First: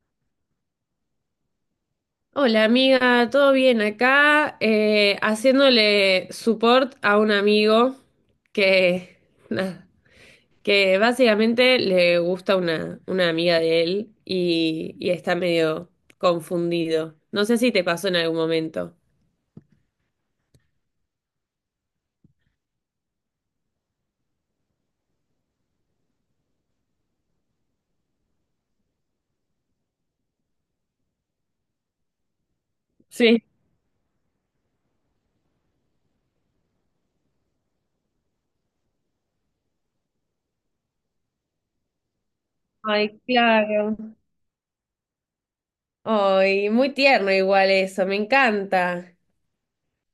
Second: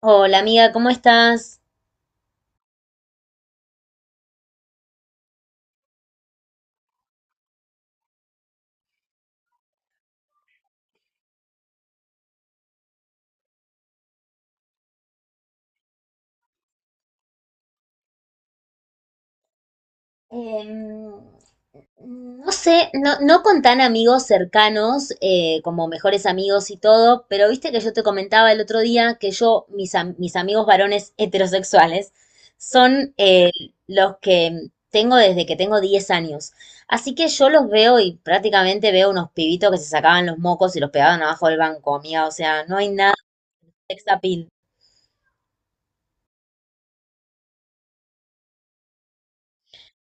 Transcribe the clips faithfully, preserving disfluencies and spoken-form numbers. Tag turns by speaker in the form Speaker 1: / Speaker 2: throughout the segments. Speaker 1: Hola amiga, ¿cómo estás?
Speaker 2: Hola amiga, ¿todo bien acá? Eh, haciéndole support a un amigo que, nada, que básicamente le gusta una, una amiga de él y, y está medio confundido. No sé si te pasó en algún momento.
Speaker 1: Em, no sé, no, no con tan amigos cercanos eh, como mejores amigos y todo, pero viste que yo te comentaba el otro día que yo, mis, am- mis amigos varones heterosexuales son
Speaker 2: Sí.
Speaker 1: eh, los que tengo desde que tengo diez años. Así que yo los veo y prácticamente veo unos pibitos que se sacaban los mocos y los pegaban abajo del banco, amiga. O sea, no hay nada
Speaker 2: Ay,
Speaker 1: de
Speaker 2: claro.
Speaker 1: sex appeal.
Speaker 2: Ay, muy tierno igual eso, me encanta.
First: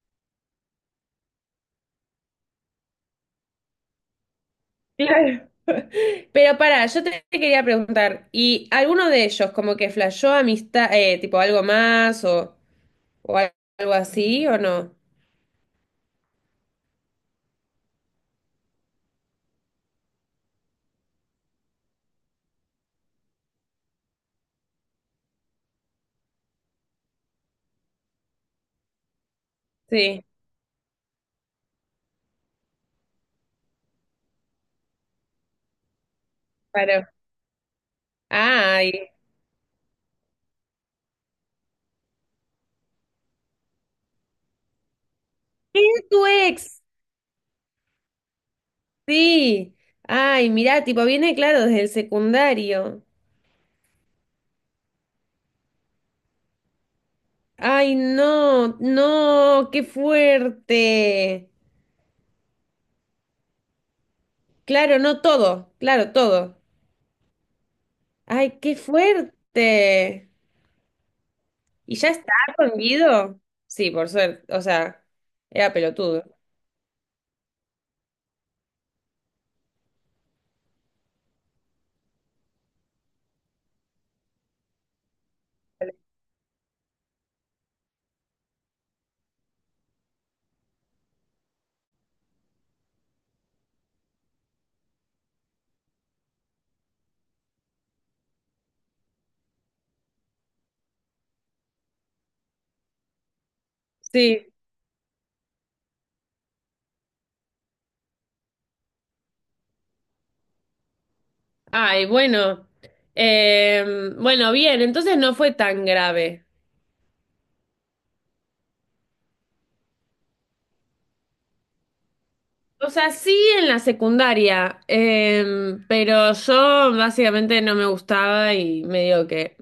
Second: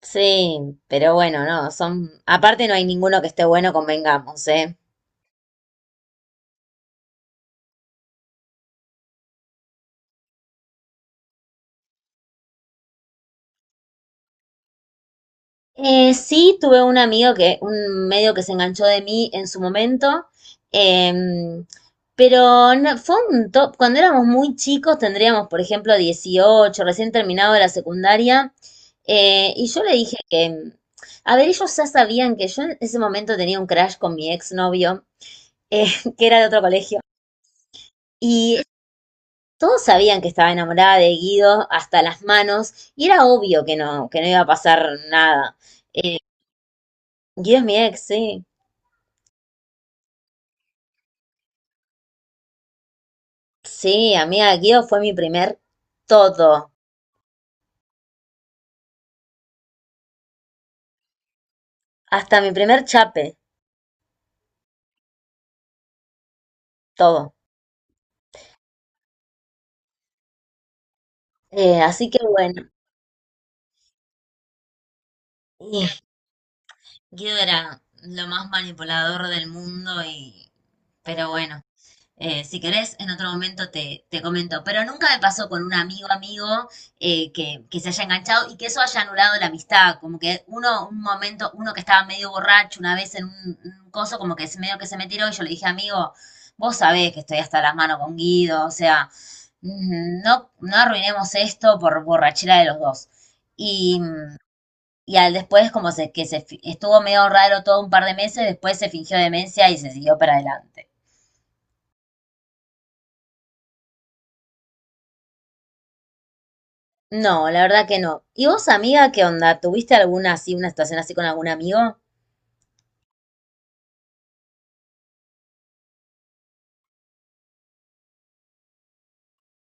Speaker 1: Sí, pero bueno, no, son, aparte no hay ninguno que esté bueno, convengamos, ¿eh?
Speaker 2: Claro. Pero para, yo te te quería preguntar, ¿y alguno de ellos como que flashó amistad, eh, tipo algo más o, o al- algo así o no?
Speaker 1: Eh, sí, tuve un amigo que, un medio que se enganchó de mí en su momento, em, pero no- fue un top, cuando éramos muy chicos, tendríamos, por ejemplo, dieciocho, recién terminado de la secundaria, eh, y yo le dije
Speaker 2: Sí,
Speaker 1: que, a ver, ellos ya sabían que yo en ese momento tenía un crash con mi exnovio, eh, que era de otro colegio.
Speaker 2: claro.
Speaker 1: Y
Speaker 2: Ay,
Speaker 1: todos sabían que estaba enamorada de Guido hasta las manos y era obvio que no, que no iba a pasar nada.
Speaker 2: es
Speaker 1: Eh,
Speaker 2: tu ex,
Speaker 1: Guido es mi ex, sí.
Speaker 2: sí. Ay, mirá, tipo viene claro desde el secundario.
Speaker 1: Sí, amiga, Guido fue mi primer todo,
Speaker 2: Ay, no, no, qué fuerte.
Speaker 1: hasta mi primer chape,
Speaker 2: Claro, no todo, claro, todo.
Speaker 1: todo.
Speaker 2: Ay, qué fuerte.
Speaker 1: Eh,
Speaker 2: ¿Y ya
Speaker 1: así que
Speaker 2: está
Speaker 1: bueno,
Speaker 2: con Guido? Sí, por suerte. O sea, era
Speaker 1: y
Speaker 2: pelotudo.
Speaker 1: Guido era lo más manipulador del mundo y, pero bueno. Eh, si querés, en otro momento te, te comento. Pero nunca me pasó con un amigo amigo eh, que, que se haya enganchado y que eso haya anulado la amistad. Como que uno, un momento, uno que estaba medio borracho una vez en un, un coso, como que se- medio que se me tiró y yo le dije, amigo, vos sabés que estoy hasta las manos con Guido, o sea, mm, no, no arruinemos esto por borrachera de los dos. Y, mm,
Speaker 2: Sí.
Speaker 1: y al después, como se, que se fi- estuvo medio raro todo un par de meses, después se fingió demencia y se siguió para adelante.
Speaker 2: Ay, bueno. Em, bueno, bien, entonces no fue tan grave.
Speaker 1: No, la verdad que no. ¿Y vos, amiga, qué onda? ¿Tuviste alguna así, una situación así con algún amigo?
Speaker 2: O sea, sí en la secundaria, em, pero yo básicamente no me gustaba y medio que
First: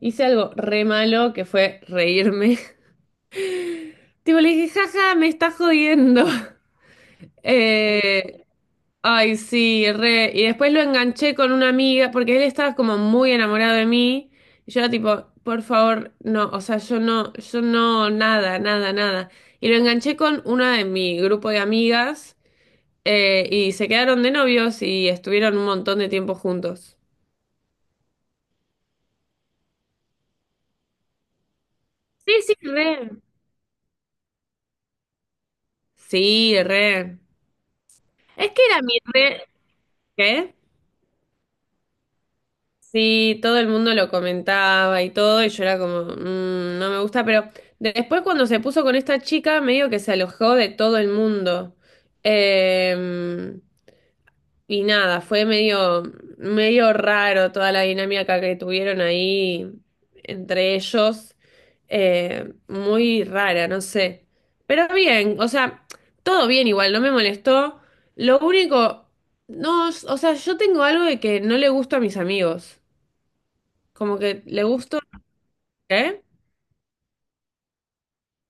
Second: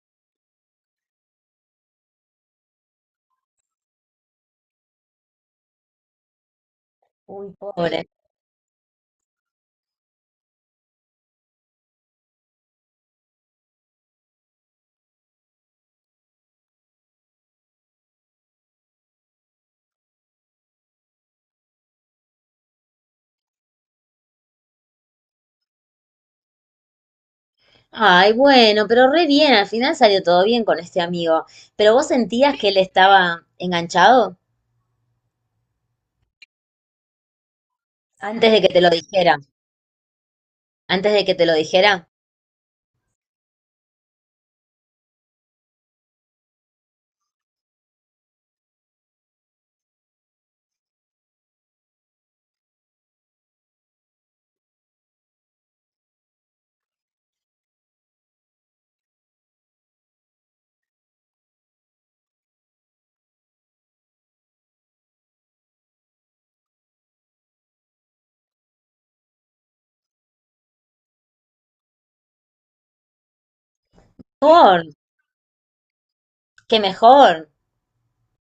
Speaker 2: hice algo re malo que fue reírme. Tipo, le dije, jaja, me está jodiendo.
Speaker 1: Uy, pobre. Pobre.
Speaker 2: Eh, Ay, sí, re. Y después lo enganché con una amiga, porque él estaba como muy enamorado de mí. Y yo era tipo, por favor, no, o sea, yo no, yo no, nada, nada, nada. Y lo enganché con una de mi grupo de amigas, eh, y se quedaron de novios y estuvieron un montón de tiempo juntos.
Speaker 1: Ay, bueno, pero re bien, al final salió todo bien con este amigo. ¿Pero vos
Speaker 2: Sí, sí,
Speaker 1: sentías que él
Speaker 2: re.
Speaker 1: estaba enganchado
Speaker 2: Sí, re. Es
Speaker 1: antes de
Speaker 2: que
Speaker 1: que te
Speaker 2: era
Speaker 1: lo
Speaker 2: mi
Speaker 1: dijera?
Speaker 2: re. ¿Qué?
Speaker 1: Antes de que te lo dijera.
Speaker 2: Sí, todo el mundo lo comentaba y todo, y yo era como, "Mm, no me gusta, pero de- después cuando se puso con esta chica, medio que se alojó de todo el mundo. Eh, y nada, fue medio, medio raro toda la dinámica que tuvieron ahí entre ellos. Eh, muy rara, no sé. Pero bien, o sea, todo bien igual, no me molestó. Lo único, no, o sea, yo tengo algo de que no le gusta a mis amigos. Como que le
Speaker 1: Mejor,
Speaker 2: gusto, ¿eh?
Speaker 1: qué mejor.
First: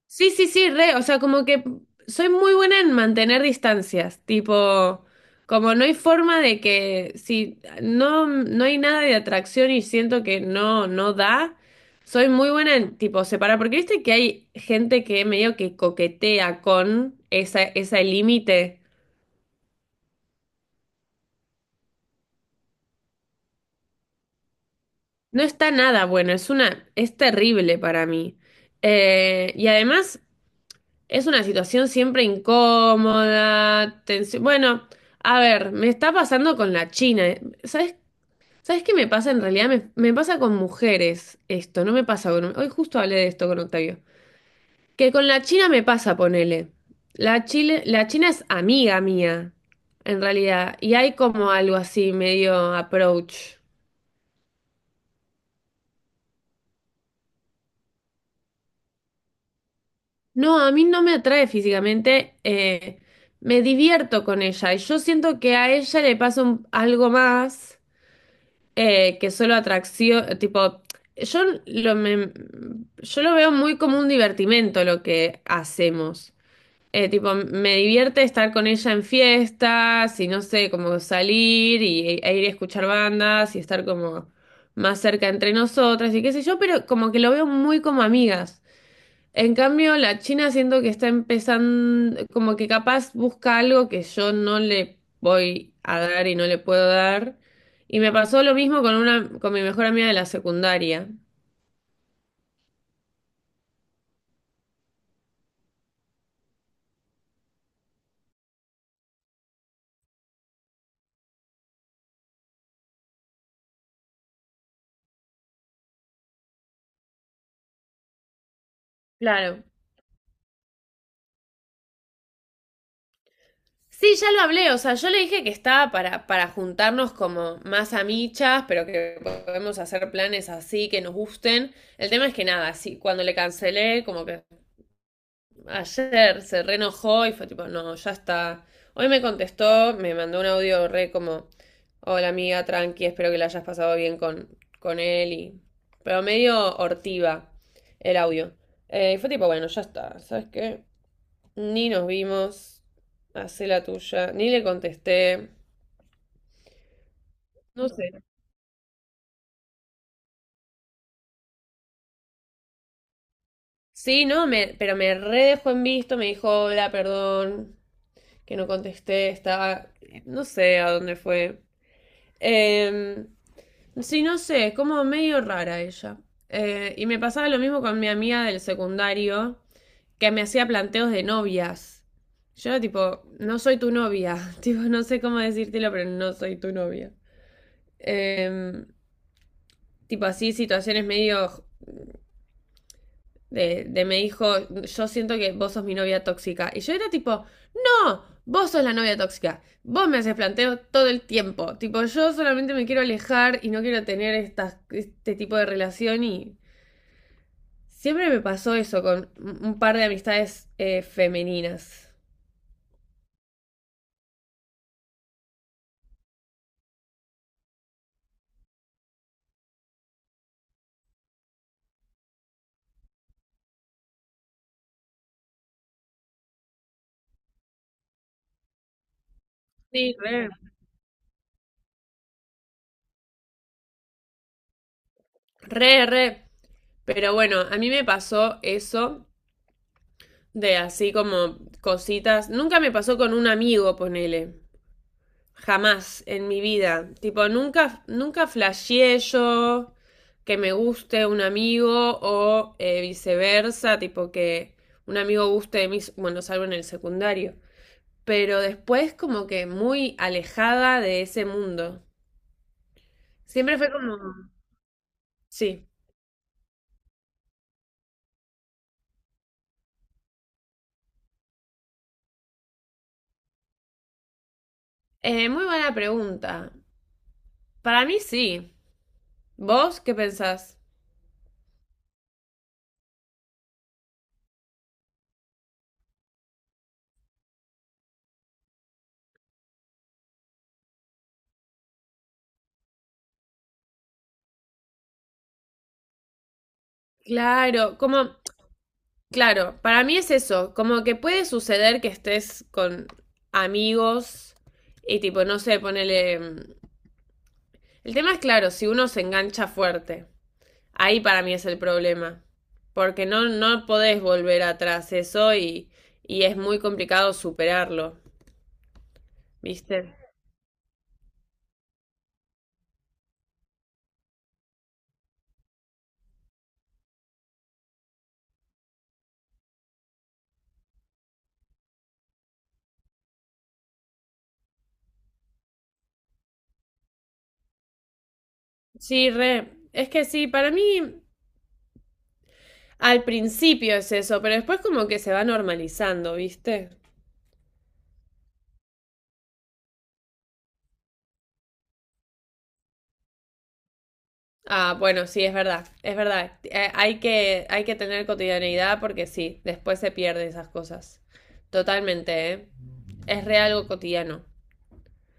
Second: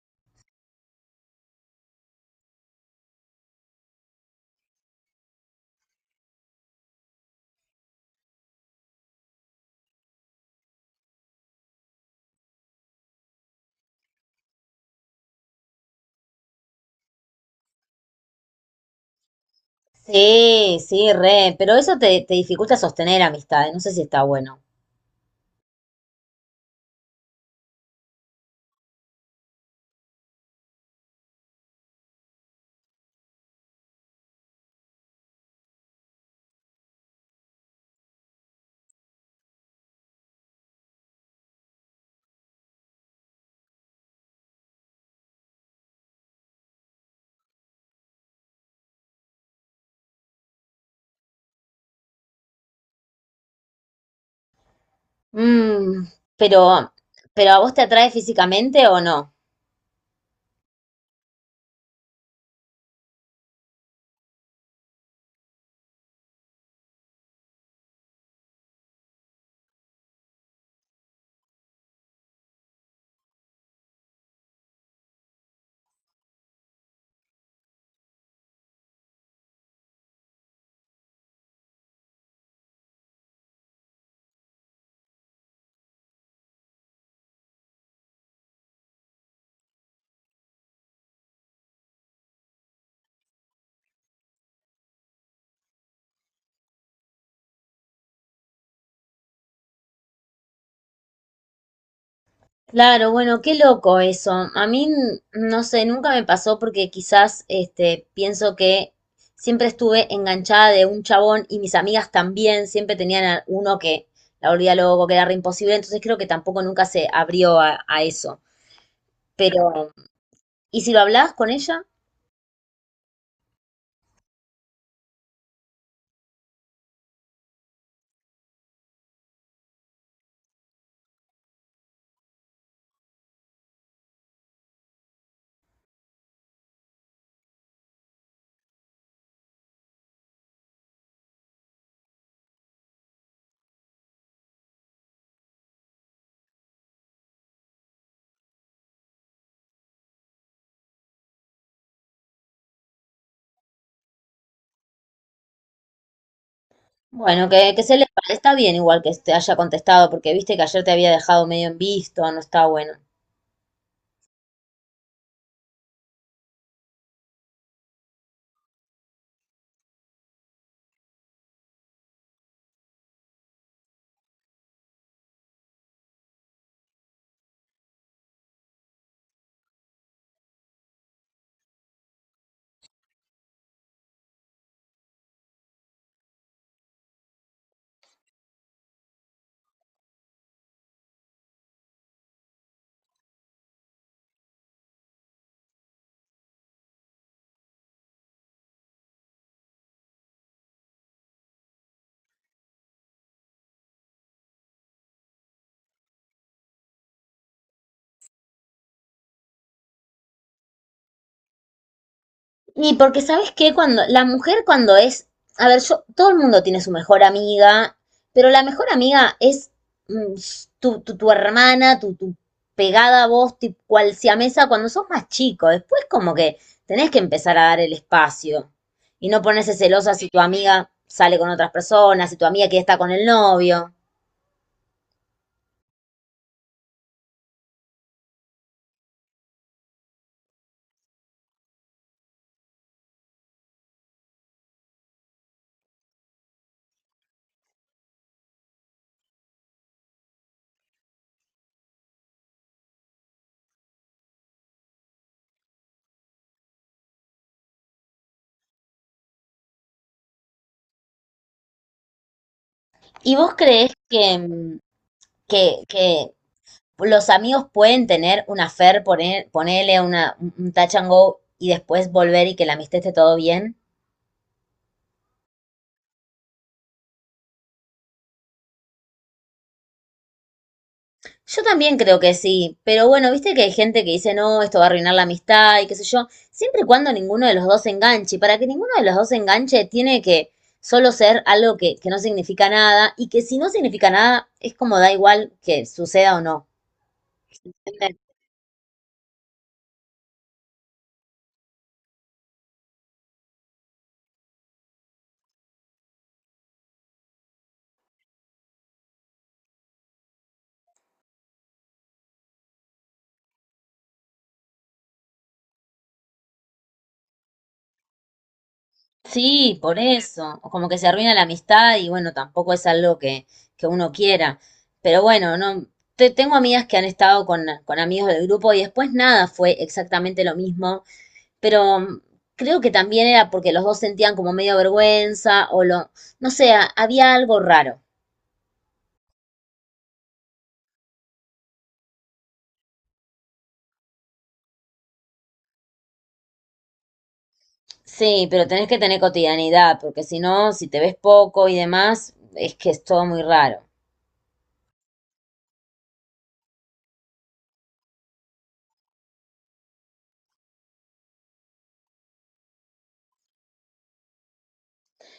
Speaker 2: Sí, sí, sí, re, o sea, como que soy muy buena en mantener distancias, tipo, como no hay forma de que si no, no hay nada de atracción y siento que no, no da, soy muy buena en tipo separar, porque viste que hay gente que medio que coquetea con esa, ese límite.
Speaker 1: Sí, sí, re, pero eso te, te dificulta sostener amistades, no sé si está bueno.
Speaker 2: No está nada bueno, es una, es terrible para mí. Eh, y además. Es una situación siempre incómoda, tensión. Bueno, a ver, me está pasando con la China. eh. ¿Sabes, sabes qué me pasa en realidad? Me, me pasa con mujeres esto, no me pasa con... Hoy justo hablé de esto con Octavio. Que con la China me pasa, ponele. La Chile, la China es amiga mía, en realidad. Y hay como algo así, medio approach.
Speaker 1: Mm, pero, pero ¿a vos te atrae físicamente o no?
Speaker 2: No, a mí no me atrae físicamente. Eh, me divierto con ella. Y yo siento que a ella le pasa un- algo más. Eh, que solo atracción, tipo, yo lo, me- yo lo veo muy como un divertimento lo que hacemos. Eh, tipo, me divierte estar con ella en fiestas y no sé, como salir y, e e ir a escuchar bandas y estar como más cerca entre nosotras y qué sé yo, pero como que lo veo muy como amigas. En cambio, la China siento que está empezando, como que capaz busca algo que yo no le voy a dar y no le puedo dar. Y me pasó lo mismo con una, con mi mejor amiga de la secundaria.
Speaker 1: Claro, bueno, qué loco eso. A mí, n- no sé, nunca me pasó porque quizás, este, pienso que siempre estuve enganchada de un chabón y mis amigas también siempre tenían a uno que la volvía loco, que era re imposible, entonces creo que tampoco nunca se abrió a, a eso.
Speaker 2: Claro.
Speaker 1: Pero, ¿y si lo hablás con ella?
Speaker 2: Sí, ya lo hablé, o sea, yo le dije que estaba para, para juntarnos como más amichas, pero que podemos hacer planes así, que nos gusten. El tema es que nada, sí, cuando le cancelé, como que ayer se reenojó y fue tipo, no, ya está. Hoy me contestó, me mandó un audio re como, hola amiga, tranqui, espero que la hayas pasado bien con, con él y... Pero medio hortiva el audio. Eh, y fue tipo, bueno, ya está, ¿sabes qué? Ni nos vimos, hacé la tuya, ni le contesté,
Speaker 1: Bueno, que, que
Speaker 2: no
Speaker 1: se le
Speaker 2: sé.
Speaker 1: está bien igual que te haya contestado, porque viste que ayer te había dejado medio en visto, no está bueno.
Speaker 2: Sí, no, me, pero me re dejó en visto, me dijo, hola, perdón, que no contesté, estaba, no sé a dónde fue. Em, Sí, no sé, es como medio rara ella. Eh, y me pasaba lo mismo con mi amiga del secundario, que me hacía planteos de novias. Yo era tipo, no soy tu novia. Tipo, no sé cómo decírtelo, pero no soy tu novia. Em, Tipo así, situaciones medio de, de me dijo, yo siento que vos sos mi novia tóxica. Y yo era tipo, no, vos sos la novia tóxica. Vos me haces planteo todo el tiempo. Tipo, yo solamente me quiero alejar y no quiero tener estas- este tipo de relación y siempre me pasó eso con un par de amistades eh, femeninas.
Speaker 1: Y porque sabes que cuando la mujer cuando es, a ver, yo, todo el mundo tiene su mejor amiga, pero la mejor amiga es mm, tu, tu, tu hermana, tu, tu pegada a vos, tipo, cual siamesa, cuando sos más chico. Después como que tenés que empezar a dar el espacio y no ponerse celosa
Speaker 2: Sí,
Speaker 1: si tu
Speaker 2: re.
Speaker 1: amiga sale con otras personas, si tu amiga que está con el novio.
Speaker 2: Re, re. Pero bueno, a mí me pasó eso de así como cositas. Nunca me pasó con un amigo, ponele. Jamás en mi vida. Tipo, nunca, nunca flasheé yo que me guste un amigo o eh, viceversa, tipo que un amigo guste de mí, bueno, salvo en el secundario. Pero después como que muy alejada de ese mundo.
Speaker 1: ¿Y vos
Speaker 2: Siempre fue
Speaker 1: crees que,
Speaker 2: como...
Speaker 1: mm, que,
Speaker 2: Sí.
Speaker 1: que los amigos pueden tener una affair, poner, ponerle una, un touch and go y después volver y que la amistad esté todo bien?
Speaker 2: Eh, muy buena pregunta. Para mí sí. ¿Vos qué pensás?
Speaker 1: Yo también creo que sí, pero bueno, viste que hay gente que dice, no, esto va a arruinar la amistad y qué sé yo, siempre y cuando ninguno de los dos se enganche, y para que ninguno de los dos se enganche tiene que solo ser algo que, que no significa nada y que si no significa nada es como da igual que suceda o no.
Speaker 2: Claro, como... Claro, para mí es eso. Como que puede suceder que estés con amigos y tipo, no sé, ponele... mm, el tema es claro, si uno se engancha fuerte. Ahí para mí es el problema. Porque no, no podés volver atrás eso y, y es muy complicado superarlo,
Speaker 1: Sí,
Speaker 2: ¿viste?
Speaker 1: por eso, o como que se arruina la amistad y bueno, tampoco es algo que, que uno quiera. Pero bueno, no, te- tengo amigas que han estado con, con amigos del grupo y después nada fue exactamente lo mismo, pero mm, creo que también era porque los dos sentían como medio vergüenza o lo, no sé, a- había algo raro.
Speaker 2: Sí, re. Es que sí, para mí al principio es eso, pero después como que se va normalizando, ¿viste?
Speaker 1: Sí, pero tenés que tener cotidianidad, porque si no, si te ves poco y demás, es que es todo muy raro.
Speaker 2: Ah, bueno, sí, es verdad, es verdad. Eh, hay que, hay que tener cotidianeidad porque sí, después se pierden esas cosas. Totalmente, ¿eh? Es re algo cotidiano.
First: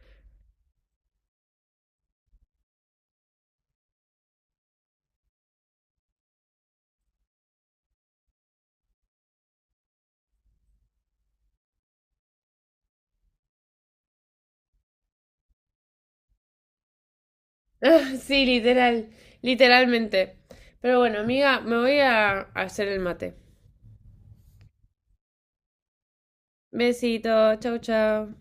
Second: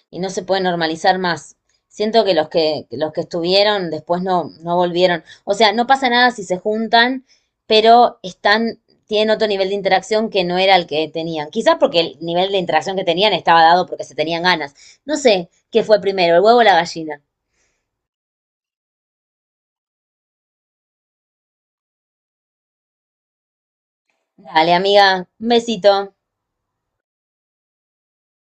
Speaker 1: Y no se puede normalizar más. Siento que los que, los que estuvieron después no, no volvieron. O sea, no pasa nada si se juntan, pero están, tienen otro nivel de interacción que no era el que tenían. Quizás porque el nivel de interacción que tenían estaba dado porque se tenían ganas. No sé qué fue primero, el huevo o la gallina.
Speaker 2: Ah, sí, literal, literalmente. Pero bueno, amiga, me voy a hacer el mate.
Speaker 1: Dale, amiga, un besito.
Speaker 2: Besito, chau, chau.